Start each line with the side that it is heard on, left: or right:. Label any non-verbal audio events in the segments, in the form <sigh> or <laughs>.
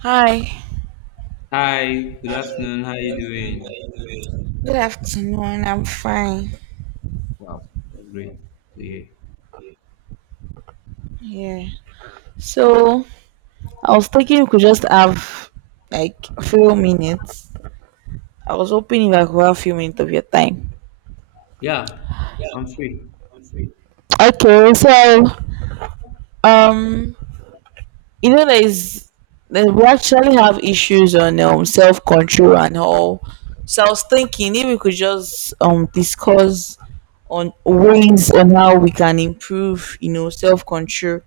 right: Hi,
left: Hi, good afternoon. How you doing?
right: good afternoon. I'm fine.
left: Wow, that's great to hear.
right: Yeah. So I was thinking we could just have like a few minutes. I was hoping if I could have a few minutes of your time.
left: Yeah, I'm free.
right: Okay, so um you know there is we actually have issues on self control and all. So I was thinking if we could just discuss on ways on how we can improve, self control,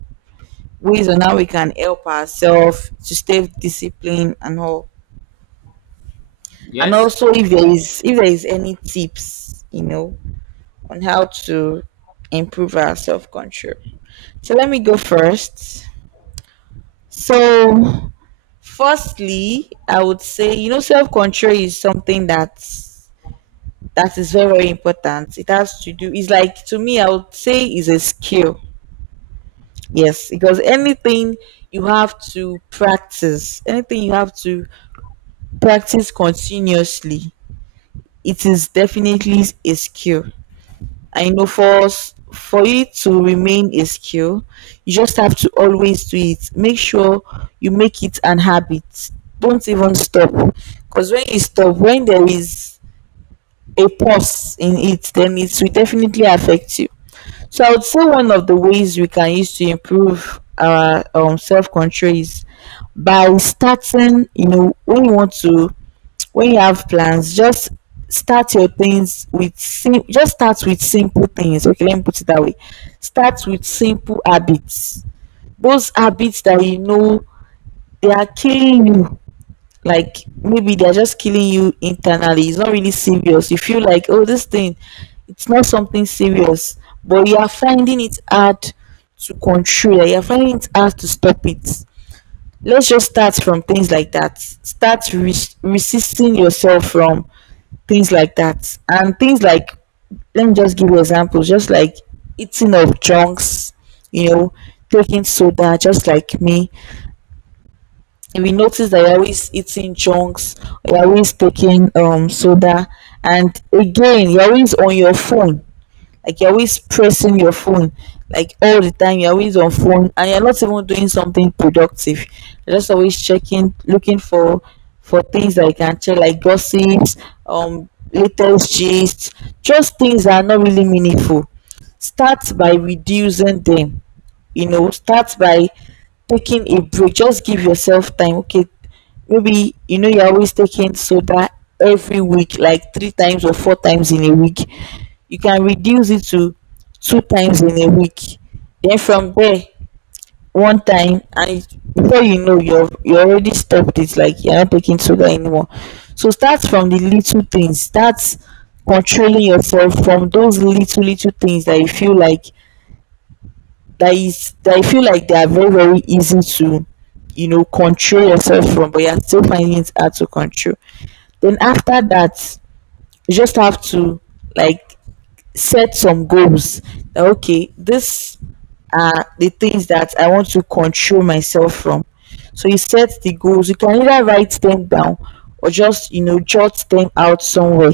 right: ways on how we can help ourselves to stay disciplined and all. And
left: Yes.
right: also, if there is any tips, on how to improve our self control. So let me go first. So, firstly, I would say self control is something that is very very important. It has to do. It's like, to me, I would say is a skill. Yes, because anything you have to practice, anything you have to practice continuously, it is definitely a skill. I know for it to remain a skill, you just have to always do it. Make sure you make it an habit. Don't even stop, because when you stop, when there is a pause in it, then it will definitely affect you. So I would say one of the ways we can use to improve our self control is by starting. You know, when you have plans, just start your things with sim- just start with simple things. Okay, let me put it that way. Start with simple habits, those habits that you know they are killing you, like maybe they're just killing you internally. It's not really serious. You feel like, oh, this thing, it's not something serious, but you are finding it hard to control it, you are finding it hard to stop it. Let's just start from things like that. Start resisting yourself from things like that. And things like, let me just give you examples, just like eating of junks, you know, taking soda, just like me. If you notice that you're always eating junks, you're always taking soda, and again, you're always on your phone, like you're always pressing your phone, like all the time you're always on phone and you're not even doing something productive. You're just always checking, looking for things that you can check, like gossips, latest gist, just things that are not really meaningful. Start by reducing them. You know, start by taking a break. Just give yourself time. Okay, maybe you know you're always taking soda every week, like three times or four times in a week. You can reduce it to two times in a week, then from there, one time, and before you know, you already stopped it, like you're not taking sugar anymore. So start from the little things. Start controlling yourself from those little little things that you feel like, they are very very easy to, you know, control yourself from, but you're still finding it hard to control. Then after that, you just have to, like, set some goals. Okay, these are the things that I want to control myself from. So you set the goals. You can either write them down or just, you know, jot them out somewhere,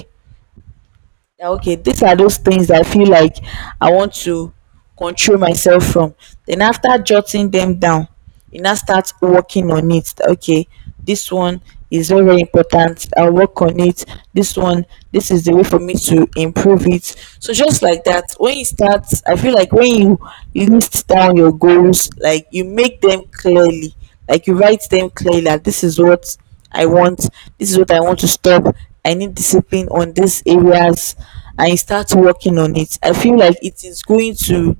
right: that, okay, these are those things that I feel like I want to control myself from. Then after jotting them down, you now start working on it. That, okay, this one is very very important, I'll work on it. This one, this is the way for me to improve it. So just like that, when you start, I feel like when you list down your goals, like you make them clearly, like you write them clearly, like this is what I want, this is what I want to stop. I need discipline on these areas and you start working on it. I feel like it is going to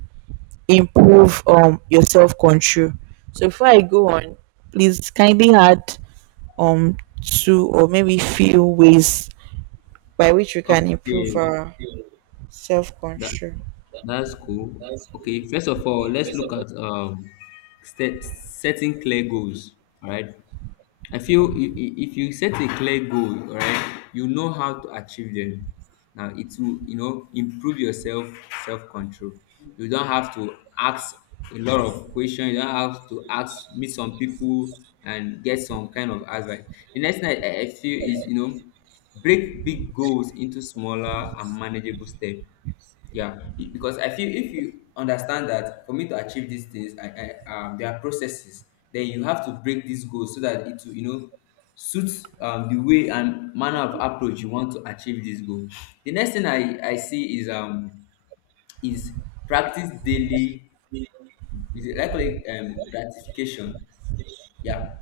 right: improve your self control. So before I go on, please kindly add two or maybe few ways by which we can
left: Okay,
right: improve our self
left: that
right: control.
left: that's cool. Okay, first of all, let's look at setting clear goals. All right. I feel if you set a clear goal, all right, you know how to achieve them. Now it will, you know, improve your self control. You don't have to ask a lot of questions. You don't have to ask meet some people and get some kind of advice. The next thing I feel is, you know, break big goals into smaller and manageable steps. Yeah, because I feel if you understand that for me to achieve these things, there are processes. Then you have to break these goals so that it will, you know, suit the way and manner of approach you want to achieve this goal. The next thing I see is is practice daily. Is it likely gratification? Yeah,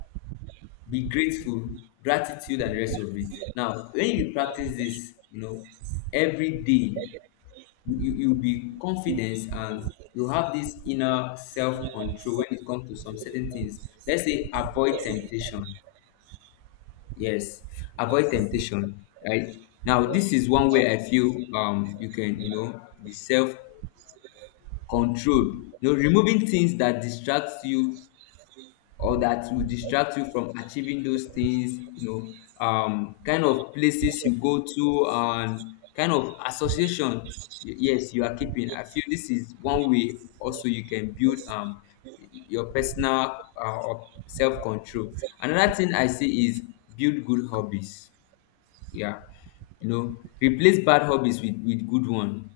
left: be grateful, gratitude, and the rest of it. Now, when you practice this, you know, every day you'll be confident and you have this inner self-control when it comes to some certain things. Let's say avoid temptation. Yes, avoid temptation, right? Now this is one way I feel you can, you know, be self-controlled, you know, removing things that distracts you or that will distract you from achieving those things, you know, kind of places you go to and kind of association. Yes, you are keeping. I feel this is one way also you can build your personal uh, self-control. Another thing I see is build good hobbies. Yeah, you know, replace bad hobbies with good one,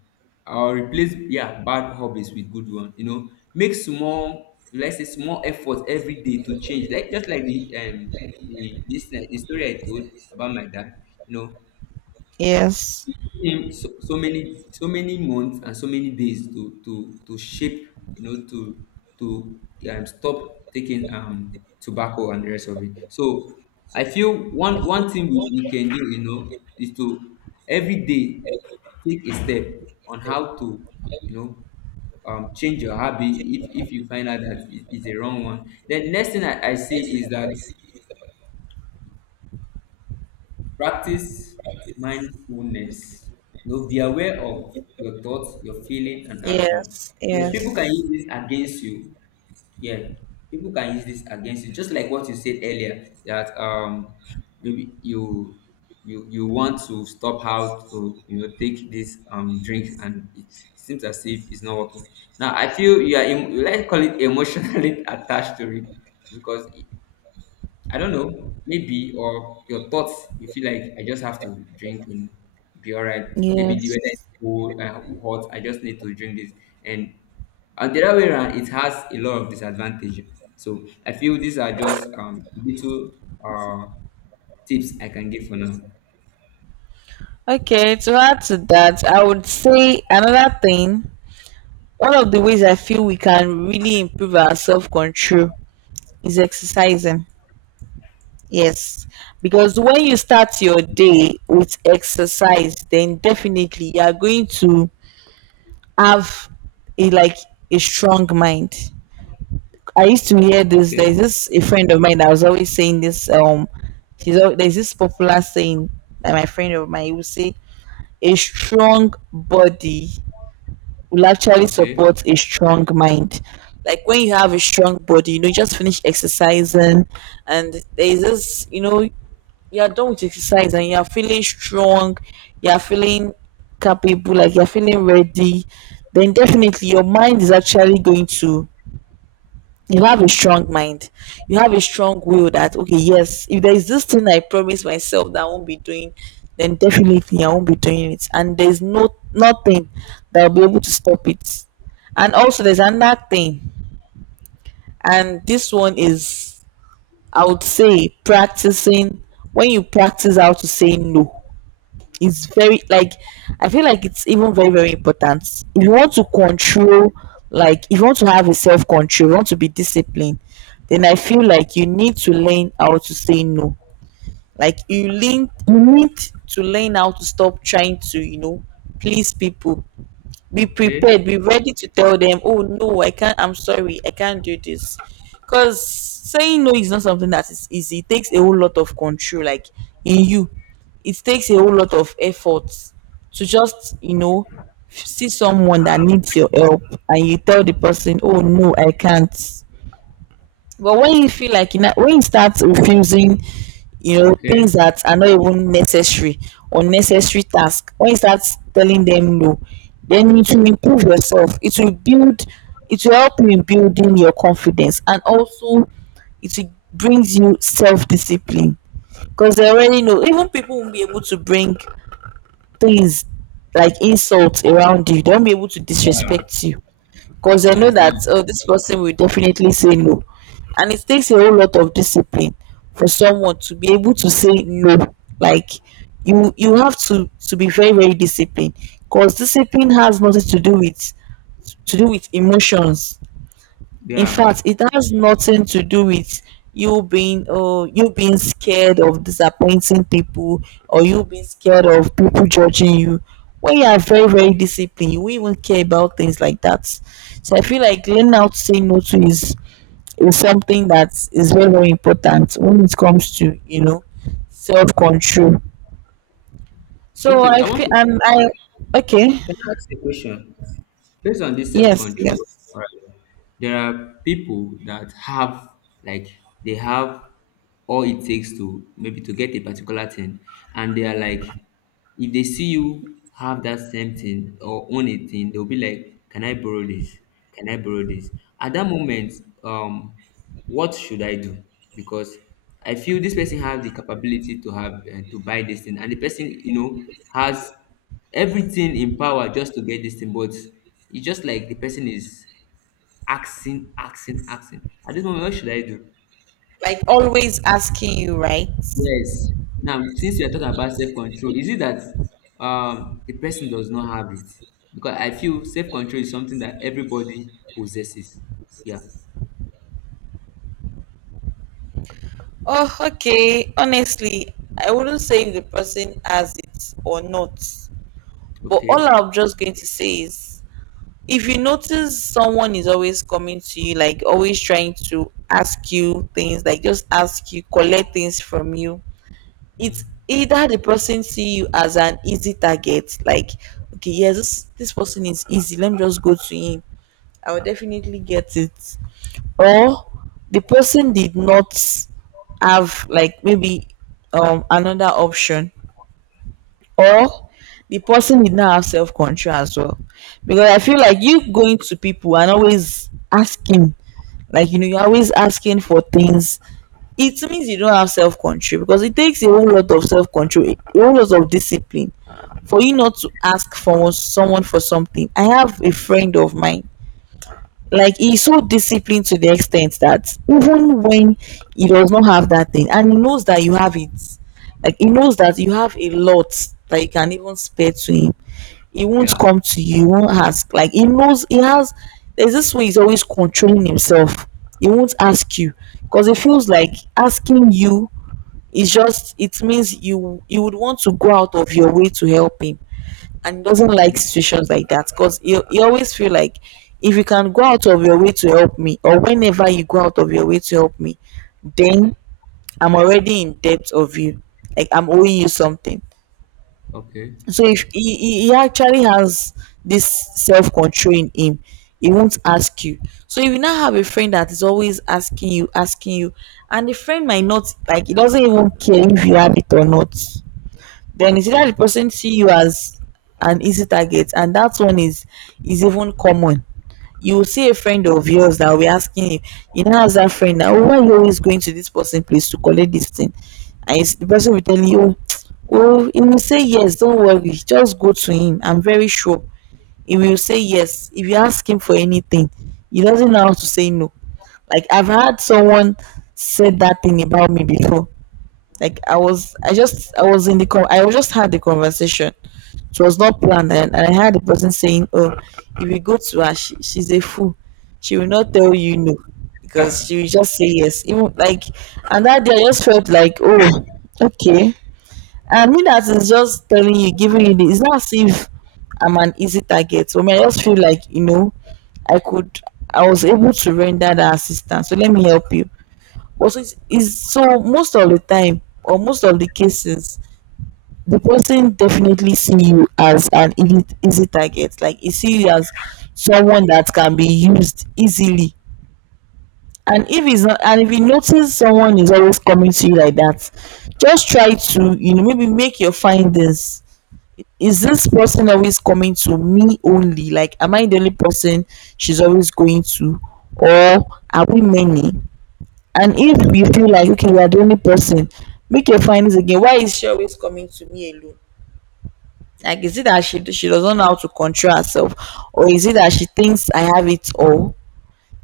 left: or replace, yeah, bad hobbies with good one, you know. Make small, let's say small effort every day to change, like just like the this the story I told about my dad, you know,
right: Yes.
left: him, so many months and so many days to to shape, you know, to to stop taking tobacco and the rest of it. So I feel one thing we can do, you know, is to every day take a step on how to, you know, change your habit if you find out that it is a wrong one. Then next thing I see is that, practice mindfulness. You know, be aware of your thoughts, your feeling, and action.
right: Yes.
left: Yeah, people can
right: Yes.
left: use this against you. Yeah, people can use this against you. Just like what you said earlier, that maybe you want to stop how to, you know, take this drink and it seems as if it's not working. Now I feel you are let's call it emotionally <laughs> attached to it, because I don't know, maybe or your thoughts. You feel like, "I just have to drink and be all right. Maybe the weather is
right: Yes.
left: cold, hot. I just need to drink this." And the other way around, it has a lot of disadvantage. So I feel these are just little uh, tips I can give for now.
right: Okay, to add to that, I would say another thing. One of the ways I feel we can really improve our self control is exercising. Yes, because when you start your day with exercise, then definitely you are going to have a, like, a strong mind. I used to hear this. There's
left: Okay,
right: this a friend of mine that was always saying this. There's this popular saying that my friend of mine would say, "A strong body will actually
left: okay,
right: support a strong mind." Like when you have a strong body, you know, you just finish exercising and there is this, you know, you are done with exercise and you are feeling strong, you are feeling capable, like you're feeling ready, then definitely your mind is actually going to, you have a strong mind, you have a strong will, that okay, yes, if there is this thing I promise myself that I won't be doing, then definitely I won't be doing it, and there's no, nothing that will be able to stop it. And also, there's another thing, and this one is, I would say, practicing. When you practice how to say no, it's very, like, I feel like it's even very very important. If you want to control, like if you want to have a self control, you want to be disciplined, then I feel like you need to learn how to say no. Like you need to learn how to stop trying to, you know, please people. Be
left: okay,
right: prepared, be ready to tell them, oh no, I can't, I'm sorry, I can't do this. Because saying no is not something that is easy. It takes a whole lot of control, like in you. It takes a whole lot of effort to just, you know, see someone that needs your help and you tell the person, oh no, I can't. But when you feel like, when you start refusing,
left: okay.
right: things that are not even necessary or necessary tasks, when you start telling them no, then it will improve yourself. It will build, it will help you in building your confidence, and also it will brings you self discipline, because they already know, even people won't be able to bring things like insults around you, they won't be able to
left: Yeah,
right: disrespect you, because I
left: you
right: know that,
left: understand?
right: oh, this person will definitely say no. And it takes a whole lot of discipline for someone to be able to say no. Like you have to be very very disciplined, because discipline has nothing to do with emotions. In
left: Yeah.
right: fact, it has nothing to do with you being scared of disappointing people, or you being scared of people judging you. When you are very, very disciplined, you won't even care about things like that. So I feel like learning how to say no to is something that is very, very important when it comes to, self control. So
left: Okay,
right: I
left: I want
right: feel
left: to,
right: and I, okay.
left: can I ask a question based on this
right: Yes,
left: self-control?
right: yes.
left: All right. There are people that have, like they have all it takes to maybe to get a particular thing, and they are like, if they see you have that same thing or own a thing, they'll be like, "Can I borrow this? Can I borrow this?" At that moment, um what should I do? Because I feel this person has the capability to have to buy this thing, and the person, you know, has everything in power just to get this thing, but it's just like the person is asking, asking, asking. At this moment, what should I do?
right: Like always asking you, right?
left: Yes. Now, since you are talking about self-control, is it that the person does not have it? Because I feel self-control is something that everybody possesses. Yeah.
right: Oh, okay. Honestly, I wouldn't say if the person has it or not. But all
left: Okay.
right: I'm just going to say is, if you notice someone is always coming to you, like always trying to ask you things, like just ask you, collect things from you, it's
left: Mm.
right: either the person see you as an easy target, like, okay, yes, this person is easy, let me just go to him. I will definitely get it, or the person did not have, like, maybe another option, or the person did not have self-control as well, because I feel
left: Okay.
right: like you going to people and always asking, like, you're always asking for things. It means you don't have self-control, because it takes a whole lot of self-control, a whole lot of discipline, for you not to ask for someone for something. I have a friend of mine, like he's so disciplined, to the extent that even when he does not have that thing and he knows that you have it, like he knows that you have a lot that you can even spare to him, he won't
left: Yeah.
right: come to you, he won't ask. Like he knows he has, there's this way he's always controlling himself. He won't ask you because it feels like asking you is just it means you would want to go out of your way to help him, and he doesn't like
left: Okay.
right: situations like that because you always feel like if you can go out of your way to help me, or whenever you go out of your way to help me, then I'm already in debt of you, like I'm owing you something.
left: Okay.
right: So if he actually has this self-control in him, he won't ask you. So if you now have a friend that is always asking you, and the friend might not like he doesn't even care if you have it or not, then it's see that the
left: Okay.
right: person see you as an easy target, and that one is even common. You will see a friend of yours that will be asking you, how's that friend now? Why are you always going to this person place to collect this thing? The person will tell you, oh, he will say yes, don't worry, just go to him. I'm very sure he will say yes. If you ask him for anything, he doesn't know how to say no. Like I've had someone said that thing about me before. Like I was just had the conversation. It was not planned, and I heard the person saying, "Oh, if you go to her, she's a fool. She will not tell you no because she will just say yes." Even like, and that day I just felt like, "Oh, okay." I mean, that is just telling you, giving you this. It's not as if I'm an easy target. So I mean, I just feel like, I could, I was able to render that assistance, so let me help you. Also, it's so most of the time, or most of the cases, the person definitely see you as an easy, easy target. Like he see you as someone that can be used easily. And if you notice someone is always coming to you like that, just try to maybe make your findings. Is this person always coming to me only? Like, am I the only person she's always going to, or are we many? And if you feel like okay, you are the only person, make your findings again. Why is she always coming to me alone? Like, is it that she doesn't know how to control herself, or is it that she thinks I have it all?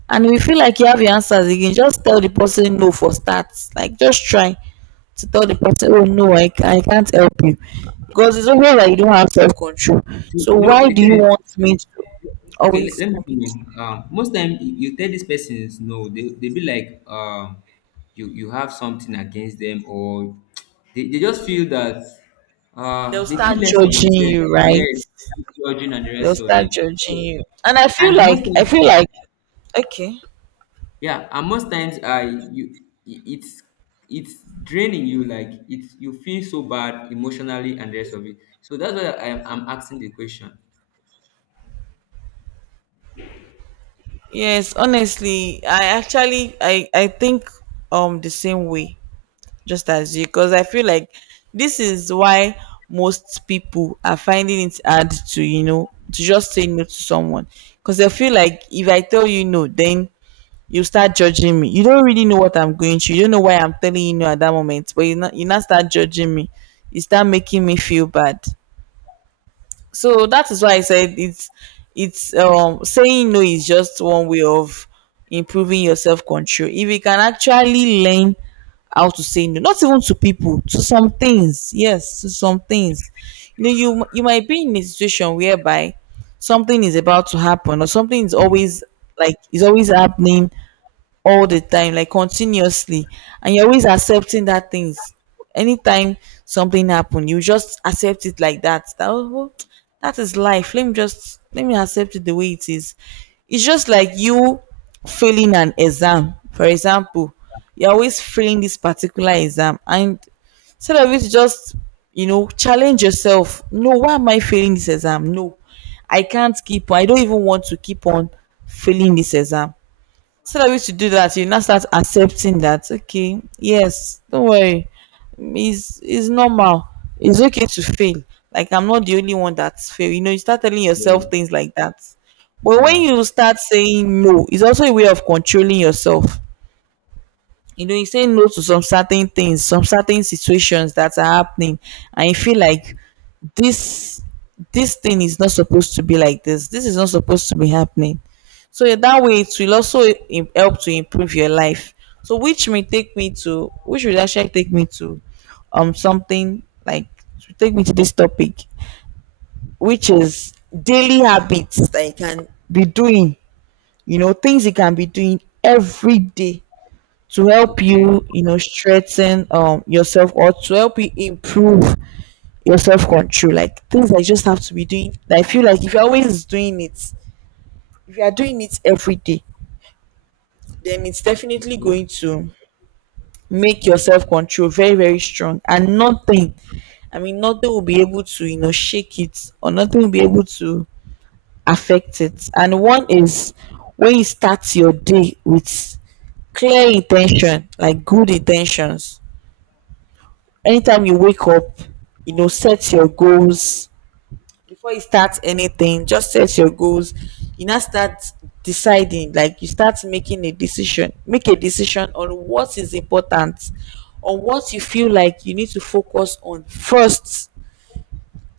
right: And if you feel like you have your answers again, just tell the person no for starts. Like, just try to tell the person, oh no, I can't help you, because it's always that you don't have self control.
left: So, you
right: So
left: know,
right: why
left: it
right: do you
left: is.
right: want me to
left: Okay,
right: always
left: let me
right: comment.
left: tell. Most time you, you tell these persons no, they be like you have something against them, or they just feel that
right: They'll
left: they
right: start
left: feel less of
right: judging
left: themselves.
right: you, right?
left: Yes, judging and the
right: They'll
left: rest of
right: start
left: it.
right: judging
left: So
right: you. And I feel
left: and most
right: like I feel
left: times,
right: like Okay.
left: yeah, and most times you i- it's it's draining you, like it's you feel so bad emotionally and the rest of it. So that's why I'm asking the question.
right: Yes, honestly, I actually, I think the same way just as you, because I feel like this is why most people are finding it hard to just say no to someone, because I feel like if I tell you no, then you start judging me. You don't really know what I'm going through. You don't know why I'm telling you no at that moment, but you not start judging me. You start making me feel bad. So that is why I said it's saying no is just one way of improving your self-control. If you can actually learn how to say no, not even to people, to some things, yes, to some things. You know you might be in a situation whereby something is about to happen, or something is always happening all the time, like continuously, and you're always accepting that things. Anytime something happen, you just accept it like that. That oh, that is life. Let me just let me accept it the way it is. It's just like you failing an exam. For example, you're always failing this particular exam, and instead of it, just challenge yourself. No, why am I failing this exam? No, I can't keep on. I don't even want to keep on failing this exam. So that we should do that you now start accepting that okay, yes, don't worry. It's normal, it's okay to fail. Like, I'm not the only one that's fail. You start telling yourself
left: Yeah.
right: things like that. But when
left: Yeah.
right: you start saying no, it's also a way of controlling yourself. He's saying no to some certain things, some certain situations that are happening, and you feel like this thing is not supposed to be like this. This is not supposed to be happening. So in that way, it will also help to improve your life. So which will actually take me to something like to take me to this topic, which is daily habits that you can be doing. Things you can be doing every day to help
left: Okay.
right: you you know strengthen yourself, or to help you improve your self-control. Like, things that you just have to be doing. I feel like if you're always doing it if you are doing it every day, then it's definitely
left: Yeah.
right: going to make your self-control very, very strong, and nothing, I mean nothing, will be able to shake it, or nothing will be able to affect it. And one is, when you start your day with clear intention, like good intentions. Anytime you wake up, set your goals before you start anything. Just set your goals. You now start deciding, like you start making a decision. Make a decision on what is important, on what you feel like you need to focus on first.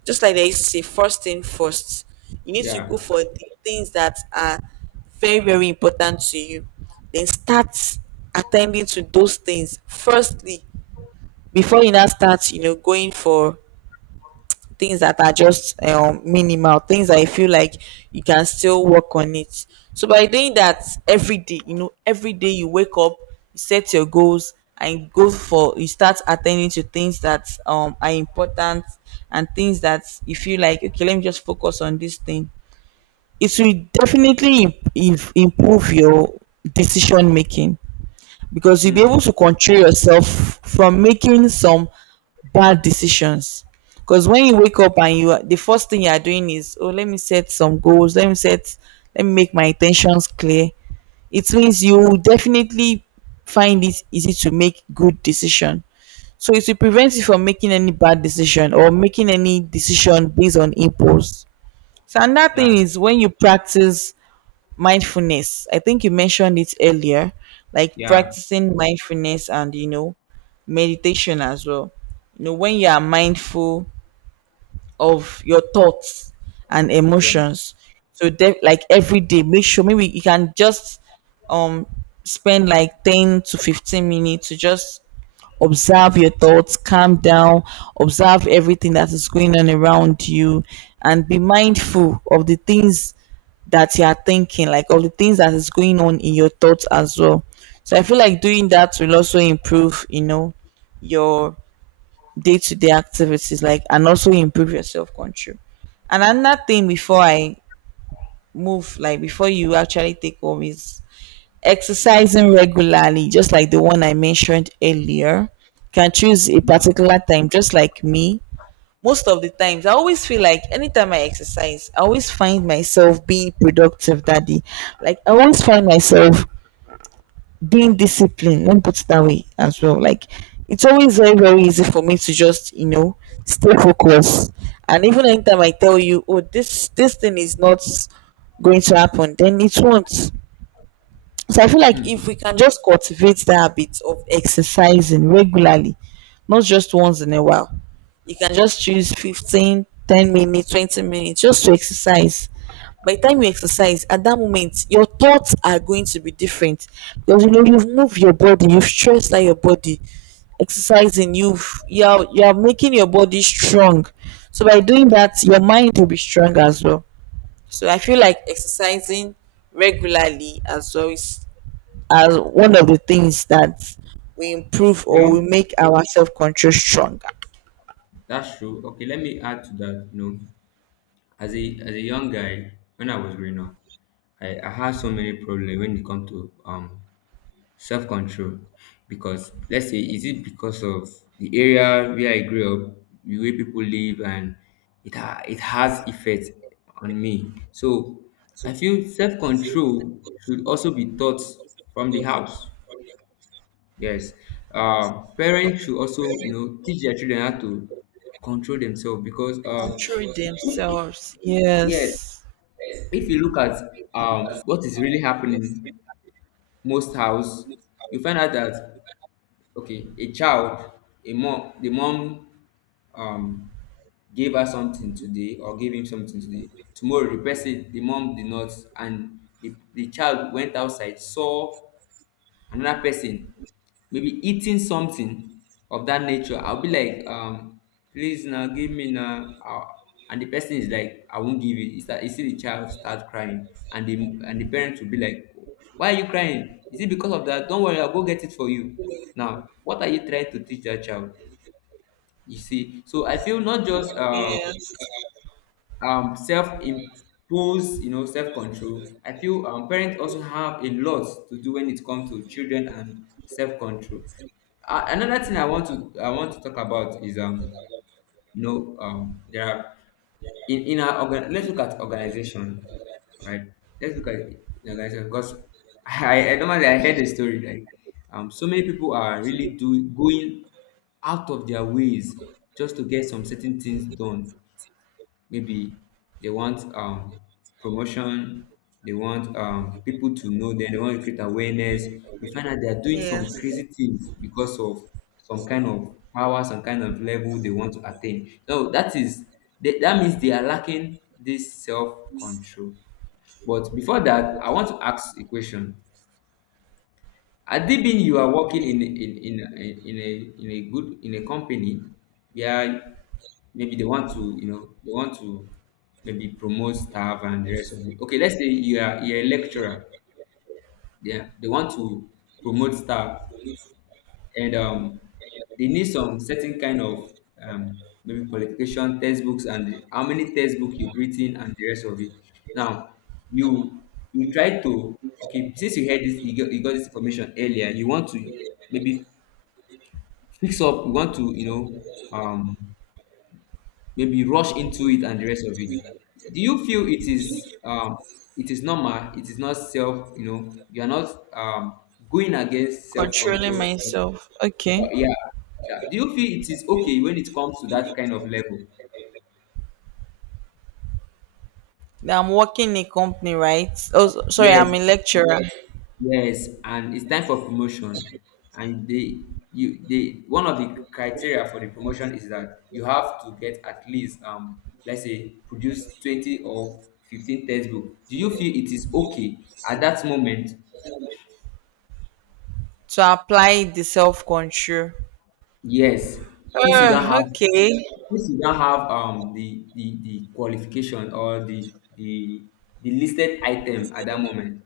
right: Just like they used to say, first thing first. You need to go
left: Yeah.
right: for the things that are very, very important to you. Then start attending to those things firstly, before you now start, going for things that are just minimal, things that I feel like you can still work on it. So by doing that every day, every day you wake up, you set your goals, and go for you start attending to things that are important, and things that you feel like okay, let me just focus on this thing. It will definitely improve your decision making, because you'll be
left: Hmm.
right: able to control yourself from making some bad decisions. Because when you wake up, the first thing you are doing is, oh, let me set some goals, let me make my intentions clear. It means you will definitely find it easy to make good decision. So it will prevent you from making any bad decision, or making any decision based on impulse. So another
left: Yeah,
right: thing is when you practice mindfulness. I think you mentioned it earlier, like
left: yeah,
right: practicing mindfulness and meditation as well. When you are mindful of your thoughts and
left: yeah.
right: emotions, so like every day, make sure maybe you can just um spend like 10 to 15 minutes to just observe your thoughts, calm down, observe everything that is going on around you, and be mindful of the things that you are thinking, like of the things that is going on in your thoughts as well. So I feel like doing that will also improve, your day to day activities, like, and also improve your self control. And another thing before I move, like before you actually take home is exercising regularly. Just like the one I mentioned earlier, can choose a particular time, just like me. Most of the times, I always feel like anytime I exercise, I always find myself being productive that day. Like, I always find myself being disciplined, let me put it that way as well. Like, it's always very, very easy for me to just, stay focused. And even anytime I tell you, oh, this thing is not going to happen, then it won't. So I feel like
left: Hmm.
right: if we can just cultivate the habit of exercising regularly, not just once in a while, you can just choose 15, 10 minutes, 20 minutes just to exercise. By the time you exercise, at that moment, your thoughts are going to be different. Because you know you've moved your body, you've stressed out your body, exercising, you're making your body strong. So by doing that, your mind will be strong as well. So I feel like exercising regularly as well is as one of the things that we improve, or we
left: Okay,
right: make our self control stronger.
left: that's true. Okay, let me add to that. You know, as a young guy, when I was growing up, I had so many problems when it comes to self control, because let's say, is it because of the area where I grew up, the way people live, and it has effect on me. So I feel self control should also be taught from the house. Yes, parents should also, you know, teach their children how to control themselves because,
right: Control
left: if-
right: themselves.
left: yes,
right: Yes.
left: if you look at what is really happening most house, you find out that, okay, a child, the mom, um, gave her something today or gave him something today. Tomorrow, the person, the mom did not, and the child went outside, saw another person may be eating something of that nature. I'll be like, "Please now give me now." And the person is like, "I won't give you." You see the child start crying, and the parent will be like, "Why are you crying? Is it because of that? Don't worry, I'll go get it for you." Now what are you trying to teach that child? You see? So I feel not just
right: Yes.
left: self impose, you know, self control. I feel parents also have a lot to do when it comes to children and self control. Uh, another thing I want to, I want to talk about is you know, there are, in our organ, let's look at organization. Right. Let's look at the organization, because <laughs> I heard a story like, so many people are really doing, going out of their ways just to get some certain things done. Maybe they want promotion, they want people to know them, they want to create awareness. You find out they are doing
right: Yes.
left: some crazy things because of some kind of power, some kind of level they want to attain. So that is, that, that means they are lacking this self-control. But before that, I want to ask a question. Had it been you are working in a good in a company. Yeah, maybe they want to, you know, they want to maybe promote staff and the rest of it. Okay, let's say you are, you're a lecturer. Yeah, they want to promote staff, and they need some certain kind of maybe qualification, textbooks, and how many textbooks you've written and the rest of it. Now you you try to, okay, since you heard this, you got this information earlier, you want to maybe fix up, you want to, you know, um maybe rush into it and the rest of it. Do you feel it is normal? It is not self, you know, you are not going against
right: Controlling
left: self-control?
right: myself. Okay.
left: Yeah, yeah. Do you feel it is okay when it comes to that kind of level?
right: Now I'm working in a company, right? Oh, sorry, I'm
left: Yes,
right: a lecturer.
left: yes, and it's time for promotion, and they, you, they, one of the criteria for the promotion is that you have to get at least let's say produce 20 or 15 textbook. Do you feel it is okay at that moment?
right: To apply the self control.
left: Yes, since you don't have
right: Okay.
left: since you don't have the qualification or the listed item at that moment.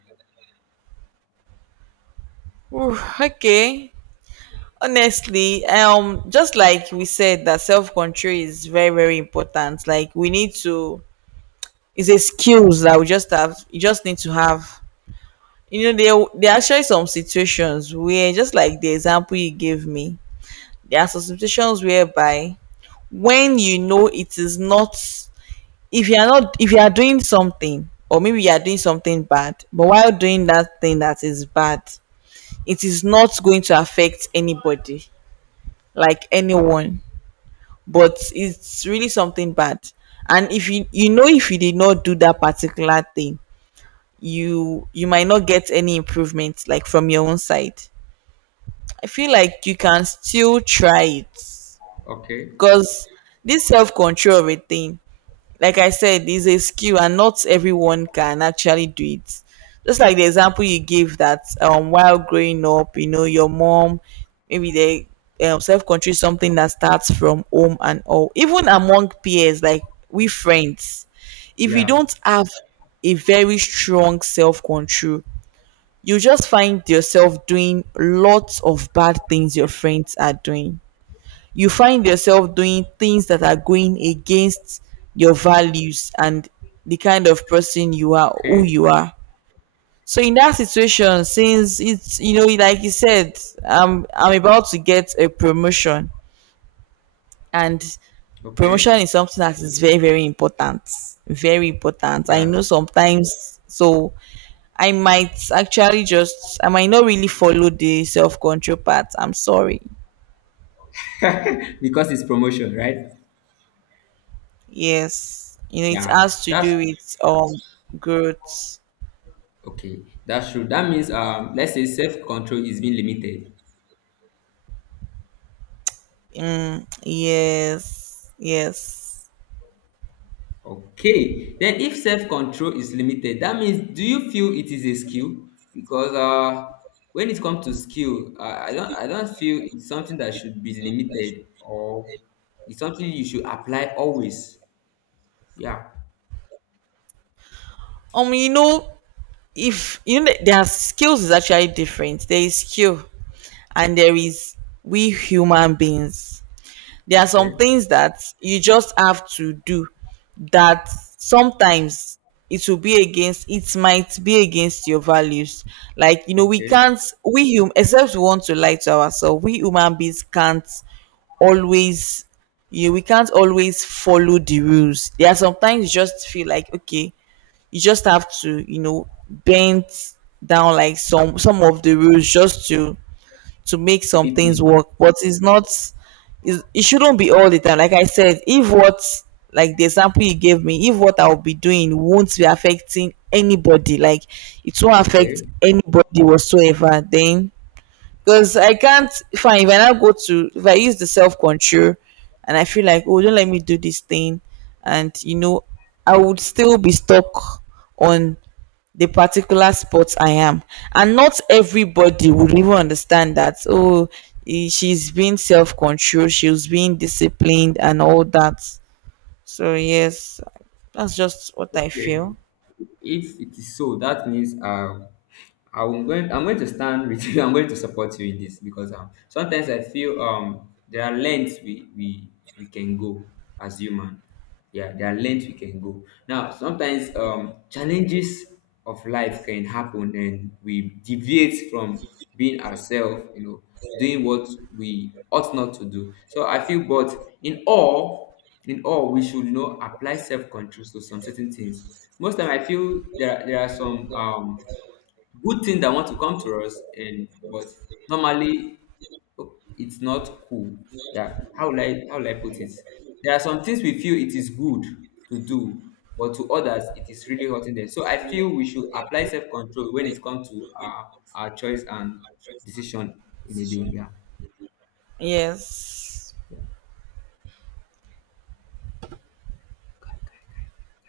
right: Ooh, okay. Honestly, just like we said, that self control is very, very important. Like we need to It's a skills that we just have you just need to have. There are actually some situations, where just like the example you gave me, there are some situations whereby when you know it is not if you are doing something, or maybe you are doing something bad, but while doing that thing that is bad, it is not going to affect anybody, like anyone, but it's really something bad. And if if you did not do that particular thing, you might not get any improvement, like from your own side. I feel like you can still try it,
left: Okay.
right: because this self-control of a thing, like I said, is a skill, and not everyone can actually do it. Just like the example you gave, that while growing up, your mom, maybe they self-control is something that starts from home, and all. Even among peers, like we friends, if we
left: Yeah.
right: don't have a very strong self-control, you just find yourself doing lots of bad things your friends are doing. You find yourself doing things that are going against your values, and the kind of person you are, who
left: Okay.
right: you are. So in that situation, since it's, like you said, I'm about to get a promotion, and
left: Okay.
right: promotion is something that is very, very important, very important, I
left: Yeah.
right: know. Sometimes, so I might not really follow the self-control part, I'm sorry.
left: <laughs> Because it's promotion, right?
right: Yes, it
left: Yeah.
right: has to
left: That's
right: do with growth.
left: okay. That's true. That means, let's say self-control is being limited.
right: Yes, yes.
left: Okay, then if self-control is limited, that means, do you feel it is a skill? Because when it comes to skill, I don't feel it's something that should be limited, or it's something you should apply always. Yeah.
right: um you know if you know there are skills is actually different. There is skill, and there is, we human beings. There are some
left: Okay.
right: things that you just have to do, that sometimes it might be against your values. Like, we
left: Okay.
right: can't, we hum except we want to lie to ourselves, we human beings can't always, you we can't always follow the rules. There are sometimes you just feel like okay, you just have to, bend down like some of the rules, just to make some things
left: Fitting.
right: work. But it's not it's, it shouldn't be all the time. Like I said, if what like the example you gave me, if what I'll be doing won't be affecting anybody, like it won't affect
left: Okay.
right: anybody whatsoever, then, because I can't fine, if I now go to if I use the self control and I feel like, oh, don't let me do this thing, and I would still be stuck on the particular spot I am. And not everybody would even understand that, oh, she's being self controlled, she's being disciplined and all that. So yes, that's just what I
left: Okay.
right: feel.
left: If it is so, that means I'm going to stand with you. <laughs> I'm going to support you in this, because sometimes I feel there are lengths we can go as human. Yeah, there are lengths we can go. Now sometimes challenges of life can happen and we deviate from being ourselves, you know, doing what we ought not to do. So I feel, but in all, in all, we should, you know, apply self-control to some certain things. Most time I feel there are some good thing that want to come to us, and but normally it's not cool. Yeah, how will I, how will I put it? There are some things we feel it is good to do, but to others it is really hurting them. So I feel we should apply self-control when it comes to our choice and decision in a day. Yeah.
right: Yes.